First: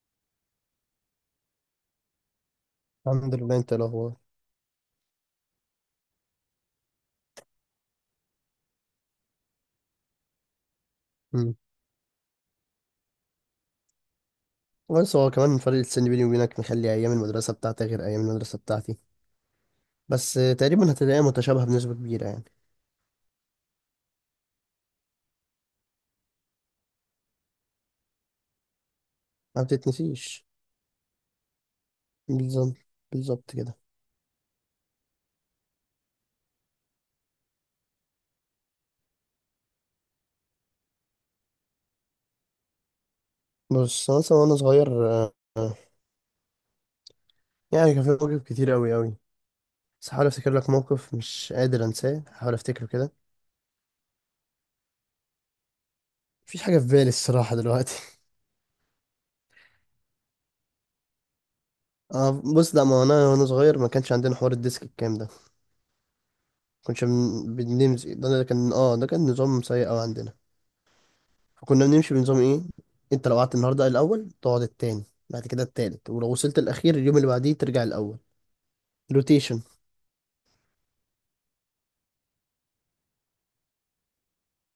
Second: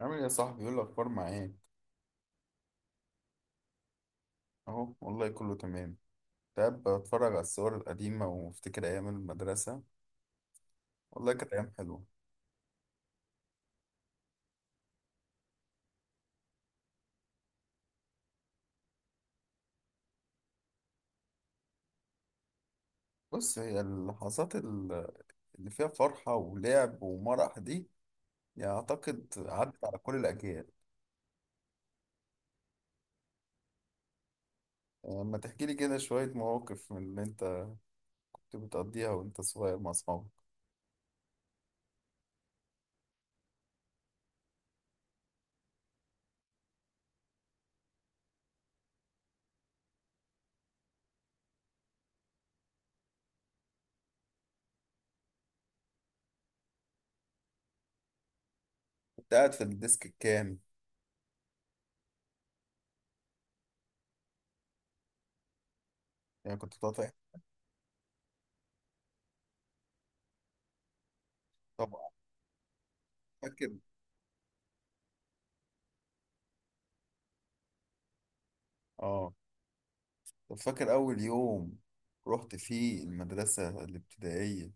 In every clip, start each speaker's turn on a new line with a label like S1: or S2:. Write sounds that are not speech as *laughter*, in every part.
S1: عامل ايه يا صاحبي؟ يقول الاخبار معاك.
S2: الحمد لله. انت إيه الاخبار؟
S1: اهو والله كله تمام. تعب بتفرج على الصور القديمه وافتكر ايام المدرسه. والله كانت
S2: امم.
S1: ايام حلوه.
S2: بس هو كمان فرق السن بيني وبينك مخلي ايام المدرسه بتاعتك غير ايام المدرسه بتاعتي. بس تقريبا هتلاقيها متشابهه بنسبه كبيره يعني.
S1: بص، هي اللحظات اللي فيها فرحه ولعب ومرح دي، يعني اعتقد
S2: ما
S1: عدت على كل
S2: بتتنسيش.
S1: الاجيال.
S2: بالظبط، بالظبط كده.
S1: لما تحكي لي كده شويه مواقف من اللي انت كنت بتقضيها وانت صغير مع اصحابك.
S2: بص مثلا وانا صغير، يعني كان في مواقف كتير قوي قوي. بس هحاول افتكر لك موقف مش قادر انساه، هحاول افتكره كده. مفيش حاجه في بالي الصراحه دلوقتي.
S1: كنت قاعد في الديسك الكام؟
S2: *laughs* اه، بص، لا، ما انا وانا صغير ما كانش عندنا حوار الديسك الكام ده.
S1: يعني كنت بتقعد
S2: كناش بنمزق. ده كان نظام سيء قوي عندنا. فكنا
S1: طبعا.
S2: بنمشي بنظام ايه. انت لو قعدت
S1: فاكر.
S2: النهارده الاول، تقعد التاني، بعد كده التالت، ولو وصلت الاخير اليوم اللي بعديه ترجع الاول.
S1: اه.
S2: روتيشن.
S1: طب فاكر اول يوم رحت فيه المدرسه الابتدائيه؟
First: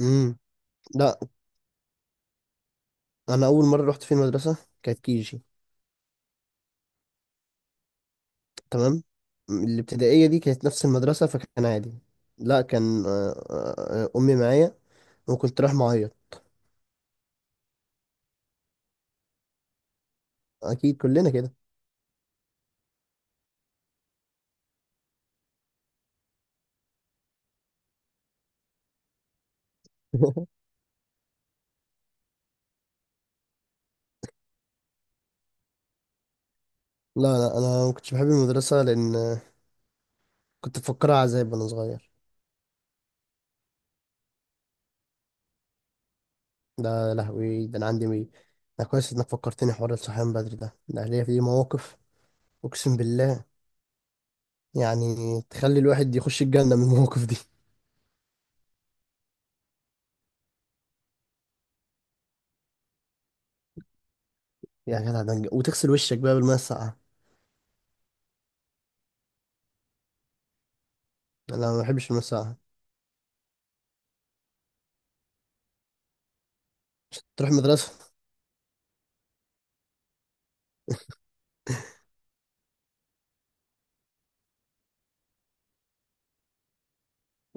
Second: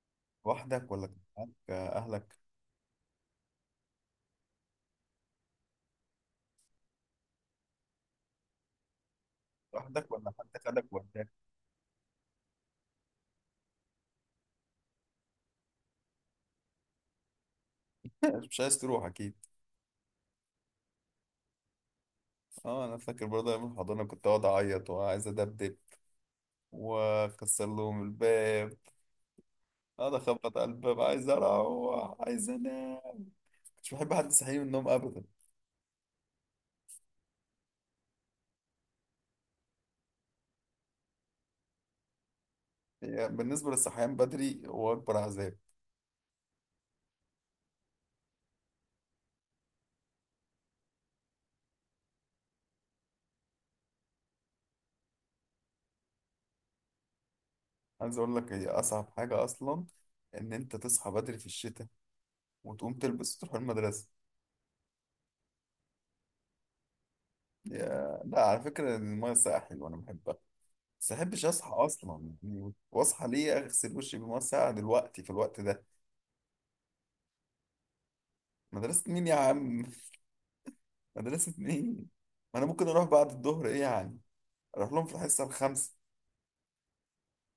S2: امم.
S1: لوحدك ولا كان
S2: لا،
S1: معاك أهلك؟
S2: انا اول مره رحت في المدرسه كانت كيجي، تمام،
S1: لوحدك
S2: الابتدائيه
S1: ولا
S2: دي
S1: حد
S2: كانت نفس
S1: خدك
S2: المدرسه
S1: وداك؟
S2: فكان عادي. لا، كان امي معايا وكنت رايح معيط.
S1: *laughs* مش عايز تروح أكيد.
S2: اكيد كلنا كده.
S1: أه أنا فاكر برضه أيام الحضانة كنت أقعد أعيط وعايز أدبدب وأكسر لهم الباب. أقعد أخبط
S2: *laughs*
S1: على الباب، عايز أروح عايز أنام. مش بحب حد يصحيني من النوم أبدا.
S2: لا، لا، انا ما كنتش بحب المدرسه لان كنت بفكرها عذاب وانا صغير.
S1: يعني بالنسبة للصحيان بدري هو أكبر عذاب.
S2: ده يا لهوي، ده انا عندي مي. ده كويس انك فكرتني حوار الصحيان بدري ده ليا فيه مواقف. اقسم بالله، يعني تخلي الواحد يخش الجنه من المواقف دي.
S1: عايز أقول لك، هي أصعب حاجة أصلا إن أنت تصحى بدري في الشتاء وتقوم تلبس وتروح المدرسة.
S2: يا جدع ده وتغسل وشك بقى بالميه الساقعه.
S1: يا لا، على فكرة المية الساقعة حلوة أنا بحبها، بس احبش اصحى
S2: انا ما بحبش الميه
S1: اصلا،
S2: الساقعه.
S1: يعني واصحى ليه اغسل وشي بميه ساقعه دلوقتي في الوقت ده؟
S2: تروح المدرسه؟
S1: مدرسه مين يا عم؟ *laughs* مدرسه مين؟ ما انا ممكن اروح بعد الظهر، ايه يعني؟ اروح لهم في الحصه الخامسه.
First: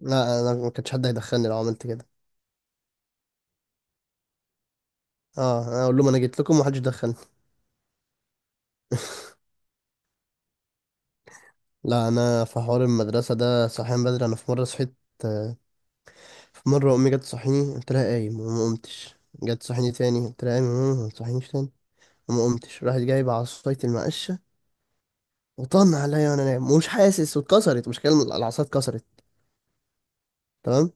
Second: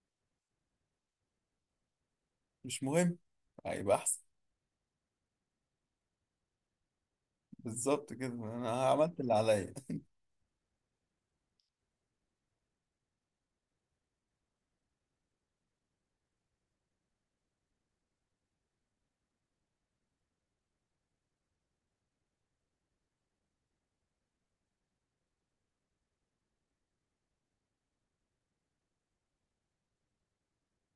S2: لا، انا ما كانش حد هيدخلني لو عملت كده.
S1: مش مهم، هيبقى احسن.
S2: اه، انا اقول لهم انا جيت لكم ومحدش دخلني.
S1: بالظبط كده، انا عملت
S2: *laughs*
S1: اللي عليا. *laughs*
S2: لا، انا في حوار المدرسه ده صحيان بدري. انا في مره صحيت. آه، في مره امي جت تصحيني، قلت لها قايم، وما قمتش. جت تصحيني تاني، قلت لها قايم يا ماما ما تصحينيش تاني، وما قمتش. راحت جايبه عصايه المقشه وطن عليا وانا نايم ومش حاسس، واتكسرت، مش كلمه، العصايه اتكسرت، تمام،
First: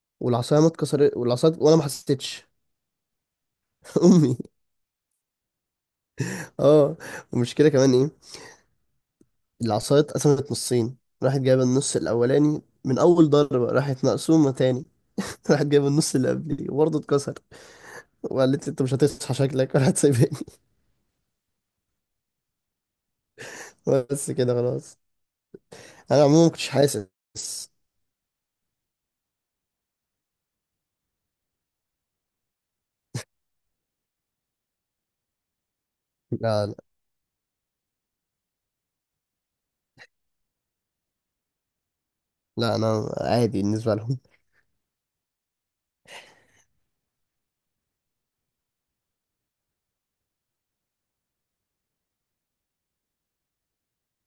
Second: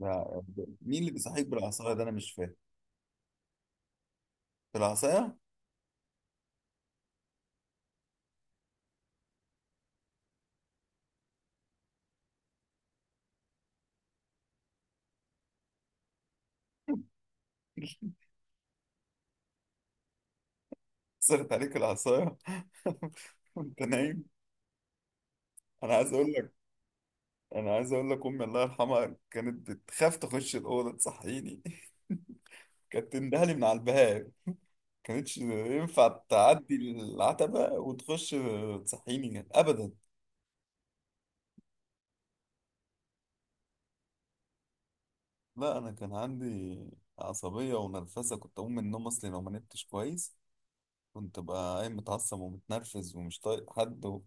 S1: لا.
S2: والعصايه ما
S1: مين اللي
S2: اتكسرت،
S1: بيصحيك
S2: والعصايه وانا ما
S1: بالعصايه ده؟ انا مش
S2: حسيتش.
S1: فاهم.
S2: *laughs* امي.
S1: بالعصايه؟
S2: اه والمشكله كمان ايه؟ العصايه اتقسمت نصين. راحت جايبه النص الاولاني من اول ضربه، راحت مقسومه تاني. *laughs* راحت جايبه النص اللي قبليه وبرضه اتكسر.
S1: *laughs*
S2: وقالت لي انت مش هتصحى شكلك ولا هتسيبني.
S1: صرت عليك العصايه *laughs* وانت
S2: *laughs*
S1: نايم.
S2: بس كده خلاص.
S1: انا عايز
S2: انا
S1: اقول
S2: عموما ما
S1: لك،
S2: كنتش حاسس.
S1: انا عايز اقول لك، امي الله يرحمها كانت بتخاف تخش الاوضه تصحيني. *laughs* كانت تندهلي من على الباب، كانتش ينفع
S2: لا، لا،
S1: تعدي العتبة وتخش تصحيني يعني أبدا.
S2: لا، انا عادي بالنسبه لهم.
S1: لا أنا كان عندي عصبية ونرفزة، كنت أقوم من النوم أصلي لو ما نمتش كويس. كنت بقى قايم متعصب ومتنرفز ومش طايق حد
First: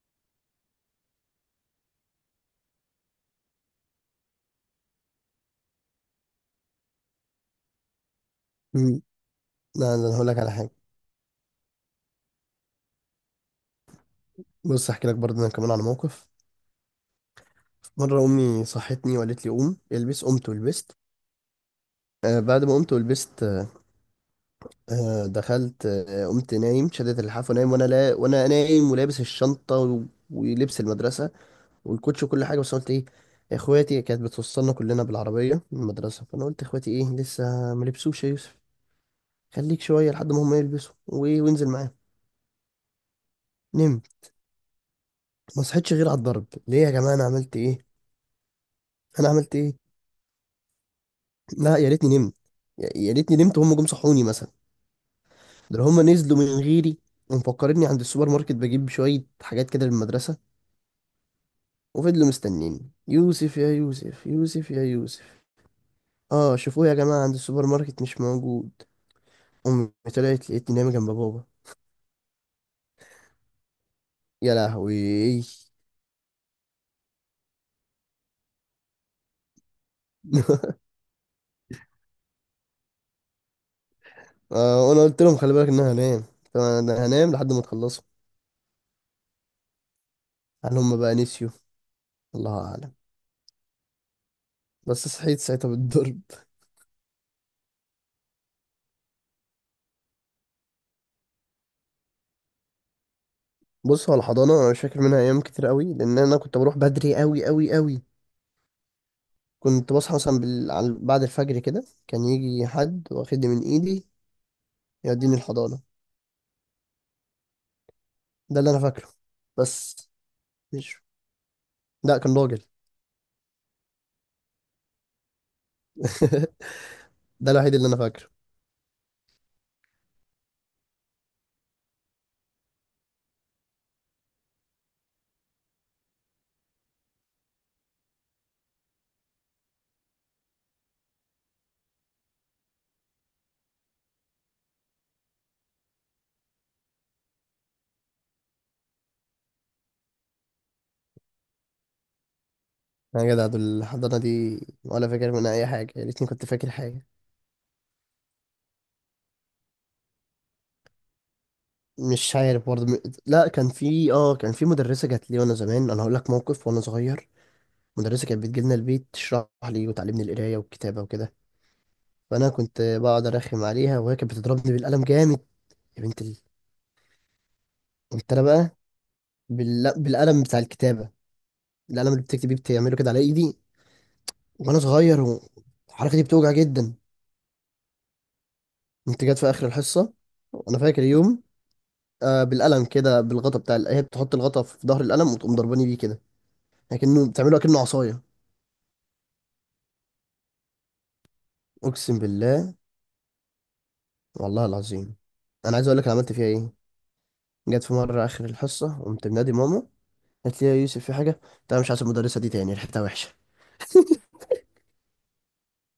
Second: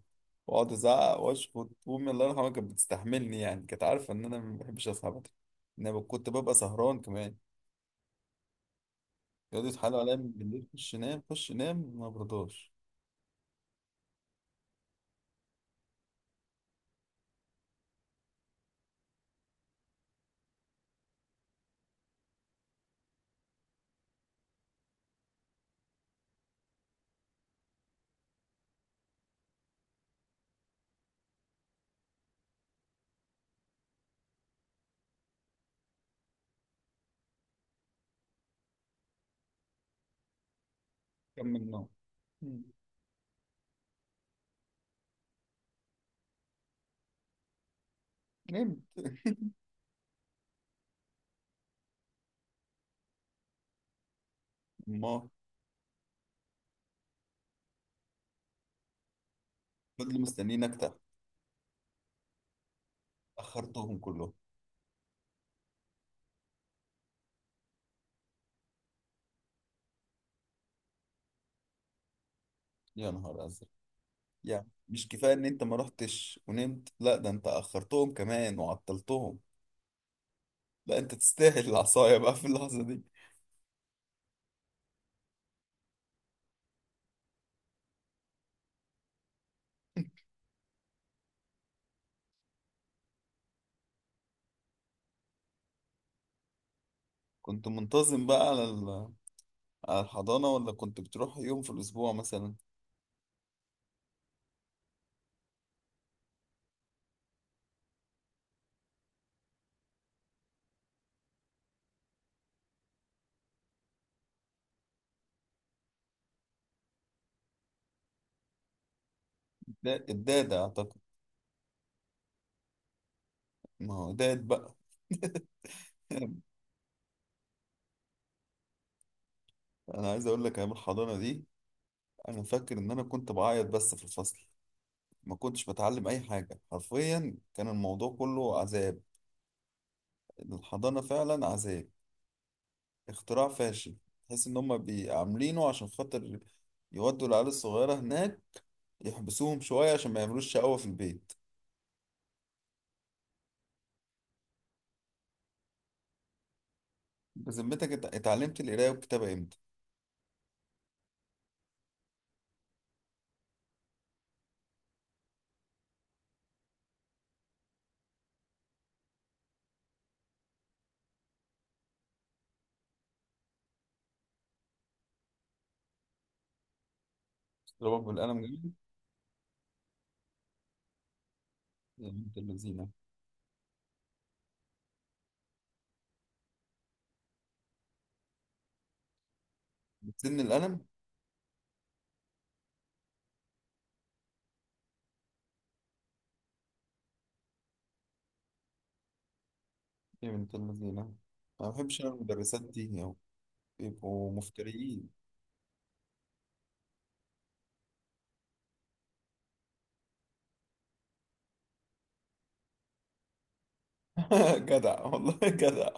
S1: وأقعد أزعق وأشخط، وأمي الله يرحمها كانت بتستحملني، يعني كانت عارفة إن أنا ما بحبش أصحى بدري، إن أنا كنت ببقى سهران كمان.
S2: *laughs* مم.
S1: يقعدوا
S2: لا،
S1: يتحايلوا
S2: انا
S1: عليا
S2: هقول
S1: من
S2: لك على
S1: بالليل،
S2: حاجه.
S1: خش نام خش نام، ما برضاش.
S2: بص احكي لك برضه انا كمان على موقف. مره امي صحتني وقالت لي قوم البس. قمت ولبست. آه، بعد ما قمت ولبست دخلت. قمت نايم، شدت اللحاف ونايم، وانا لا وانا نايم ولابس الشنطه ولبس المدرسه والكوتش وكل حاجه. بس قلت ايه، اخواتي كانت بتوصلنا كلنا بالعربيه من المدرسه. فانا قلت اخواتي ايه لسه ما لبسوش يا يوسف. خليك شويه لحد ما هم يلبسوا وانزل
S1: كمل نوم.
S2: معاهم.
S1: مم.
S2: نمت. ما صحيتش غير على الضرب، ليه يا جماعه انا عملت ايه،
S1: نمت.
S2: انا
S1: *laughs*
S2: عملت ايه. لا يا ريتني نمت، يا ريتني نمت وهم جم صحوني مثلا.
S1: ما
S2: ده هم نزلوا من غيري ومفكرني عند السوبر ماركت بجيب شويه حاجات كده
S1: فضلوا
S2: للمدرسه.
S1: مستنيين أكتر.
S2: وفضلوا مستنيين: يوسف، يا
S1: أخرتهم
S2: يوسف،
S1: كلهم.
S2: يوسف، يا يوسف. اه شوفوه يا جماعة عند السوبر ماركت مش موجود. أمي طلعت لقيتني نايمة جنب بابا.
S1: يا نهار ازرق.
S2: يا
S1: يعني مش كفايه
S2: لهوي.
S1: ان انت ما رحتش ونمت، لا ده انت اخرتهم كمان وعطلتهم.
S2: *laughs*
S1: لا انت تستاهل العصايه بقى في اللحظه دي.
S2: وأنا قلت لهم خلي بالك إن أنا هنام. طبعا أنا هنام لحد ما تخلصوا. هل هم بقى نسيوا؟ الله أعلم. بس صحيت ساعتها بالضرب.
S1: كنت منتظم بقى على على الحضانه، ولا كنت بتروح يوم في الاسبوع مثلا؟
S2: بص هو الحضانة أنا مش فاكر منها أيام كتير قوي لأن أنا كنت بروح بدري قوي قوي قوي. كنت بصحى مثلا بعد الفجر كده كان يجي حد واخدني من إيدي يوديني الحضانة. ده اللي أنا فاكره. بس
S1: الداده اعتقد.
S2: مش لا، كان راجل.
S1: ما هو داد بقى. *laughs*
S2: *laughs* ده الوحيد اللي انا فاكره.
S1: انا عايز اقول لك، ايام الحضانه دي انا فاكر ان انا كنت بعيط بس في الفصل. ما كنتش بتعلم اي حاجه حرفيا، كان الموضوع كله عذاب. الحضانه فعلا عذاب، اختراع فاشل. تحس ان هم عاملينه عشان خاطر يودوا العيال الصغيرة هناك، يحبسوهم شوية عشان ما يعملوش شقاوة في البيت.
S2: يا جدع دول الحضانه دي ولا فاكر منها اي حاجه. يا ريتني كنت فاكر حاجه.
S1: بذمتك اتعلمت القراية والكتابة امتى؟
S2: مش عارف برضه لا، كان في مدرسه جات لي وانا زمان. انا هقول لك موقف وانا صغير. مدرسه كانت بتجي لنا البيت تشرح لي وتعلمني القرايه والكتابه وكده. فانا كنت بقعد ارخم عليها وهي كانت بتضربني بالقلم جامد. يا بنت ال...
S1: ضربك
S2: كنت
S1: بالقلم
S2: انا
S1: جامد؟
S2: بقى بالقلم بتاع الكتابه. القلم
S1: يا
S2: اللي
S1: بنت
S2: بتكتب بيه
S1: اللذينة.
S2: بتعمله كده على ايدي وانا صغير. والحركه دي بتوجع جدا. انت جت في اخر الحصه.
S1: بتسن
S2: انا
S1: القلم؟
S2: فاكر يوم، بالقلم كده بالغطا بتاع هي بتحط الغطا في ظهر القلم وتقوم ضرباني بيه كده لكنه بتعمله كأنه عصايه.
S1: يا بنت اللذينة، أنا ما بحبش أنا
S2: اقسم بالله،
S1: المدرسات دي يعني، بيبقوا
S2: والله
S1: مفتريين.
S2: العظيم. انا عايز اقول لك انا عملت فيها ايه. جت في مره اخر الحصه قمت منادي ماما. قالت لي يا يوسف في حاجه؟ قلت لها مش عايز المدرسه دي تاني، ريحتها وحشه.
S1: *laughs* جدع والله جدع.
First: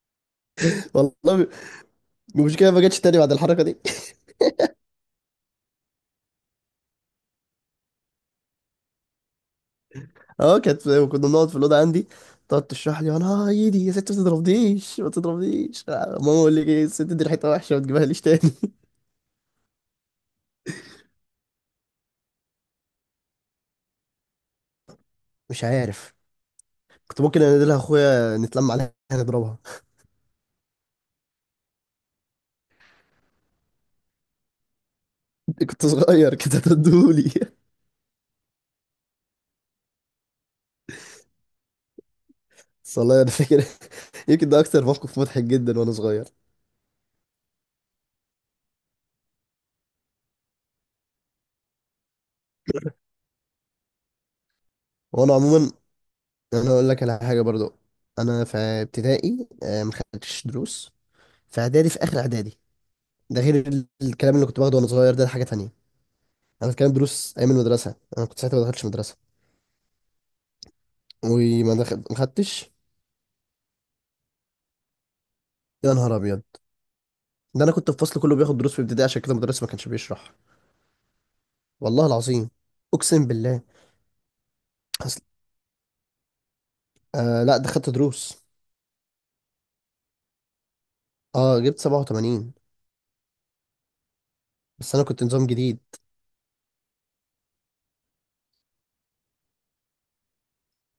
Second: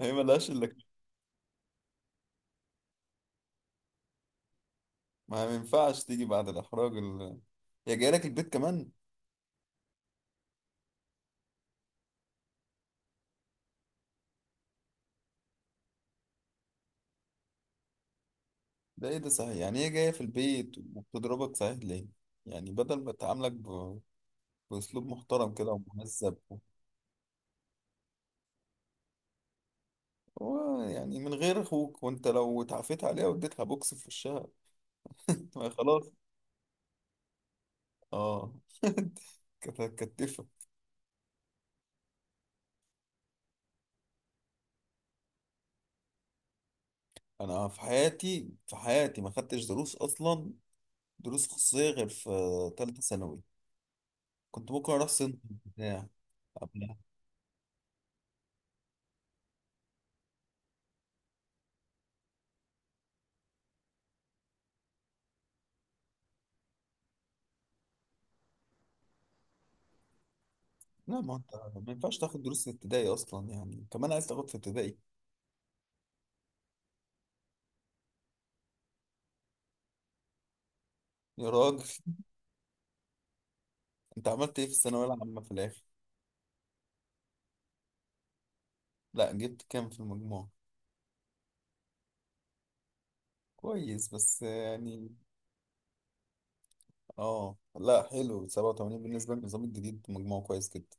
S1: هي ملهاش إلا كده.
S2: *laughs* والله. مش كده ما جاتش تاني بعد الحركه دي.
S1: ما ينفعش تيجي بعد الإحراج يا جاي لك البيت كمان.
S2: *laughs* اه كانت كنا بنقعد في الاوضه عندي تقعد تشرح لي. انا ايدي يا ست ما تضربنيش ما تضربنيش. ماما اقول لك ايه الست دي ريحتها وحشه ما تجيبها ليش تاني.
S1: ده ايه ده صحيح؟ يعني هي جاية في البيت وبتضربك؟ صحيح ليه؟ يعني بدل ما تعاملك بأسلوب
S2: *laughs*
S1: محترم
S2: مش
S1: كده
S2: عارف.
S1: ومهذب.
S2: كنت ممكن انادلها اخويا نتلم عليها نضربها.
S1: هو يعني من غير اخوك، وانت لو اتعافيت عليها واديتها بوكس في وشها؟
S2: *laughs*
S1: ما هي
S2: كنت
S1: خلاص.
S2: صغير كده تدولي.
S1: اه. *laughs* كانت هتكتفك.
S2: والله انا فاكر. *laughs* يمكن ده اكتر موقف مضحك جدا وانا صغير.
S1: انا في حياتي، في حياتي ما خدتش دروس اصلا، دروس خصوصية، غير في ثالثة ثانوي. كنت ممكن اروح سنة
S2: وانا عموما
S1: بتاع
S2: انا اقول
S1: قبلها.
S2: لك على حاجه برضو. انا في ابتدائي ما خدتش دروس. في اعدادي، في اخر اعدادي. ده غير الكلام اللي كنت باخده وانا صغير، ده حاجه تانية. انا بتكلم دروس ايام المدرسه. انا كنت ساعتها ما دخلتش مدرسه
S1: لا ما انت،
S2: وما
S1: ما
S2: دخل ما
S1: ينفعش تاخد دروس في
S2: خدتش.
S1: ابتدائي اصلا، يعني كمان عايز تاخد في ابتدائي؟
S2: يا نهار ابيض، ده انا كنت في فصل كله بياخد دروس في ابتدائي عشان كده المدرس ما كانش بيشرح.
S1: يا راجل.
S2: والله العظيم، اقسم بالله.
S1: انت عملت ايه في الثانوية العامة في الآخر؟
S2: آه لا، ده خدت دروس.
S1: لا جبت كام في المجموع؟
S2: اه جبت 87.
S1: كويس بس
S2: بس انا
S1: يعني.
S2: كنت نظام جديد.
S1: اه لا، حلو، 87 بالنسبة للنظام الجديد مجموع كويس جدا.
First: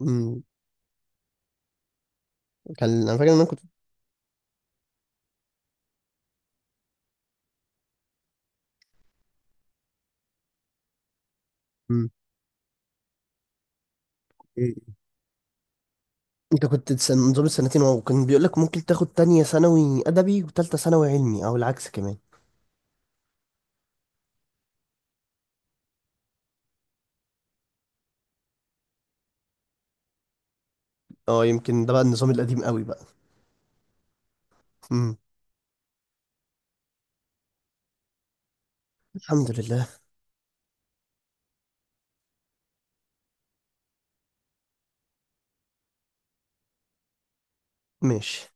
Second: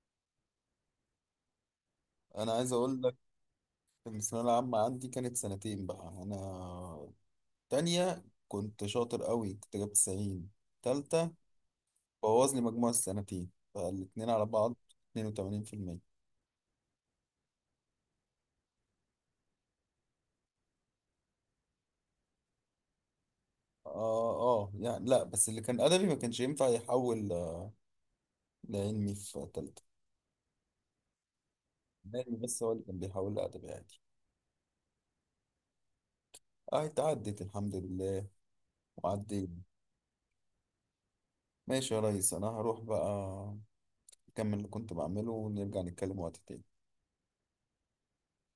S2: مم.
S1: انا عايز
S2: كان
S1: اقول لك
S2: انا فاكر ان انا كنت.
S1: ان الثانوية العامة عندي كانت سنتين بقى انا. تانية كنت شاطر قوي، كنت جايب 90. تالتة
S2: مم.
S1: بوظ لي مجموع السنتين، فالاتنين على بعض
S2: مم.
S1: 82%.
S2: انت كنت نظام السنتين. واو، كان بيقول لك ممكن تاخد تانية ثانوي ادبي وتالتة ثانوي علمي او العكس كمان.
S1: اه. اه يعني، لا بس اللي كان ادبي ما كانش ينفع يحول لعلمي في تالتة.
S2: اه، يمكن ده بقى النظام
S1: علمي بس
S2: القديم
S1: هو اللي
S2: قوي
S1: كان
S2: بقى.
S1: بيحول لأدبي عادي.
S2: مم.
S1: اه اتعدت الحمد لله،
S2: الحمد
S1: وعدينا.
S2: لله.
S1: ماشي يا ريس، انا هروح بقى اكمل اللي كنت بعمله، ونرجع نتكلم وقت تاني.
S2: ماشي.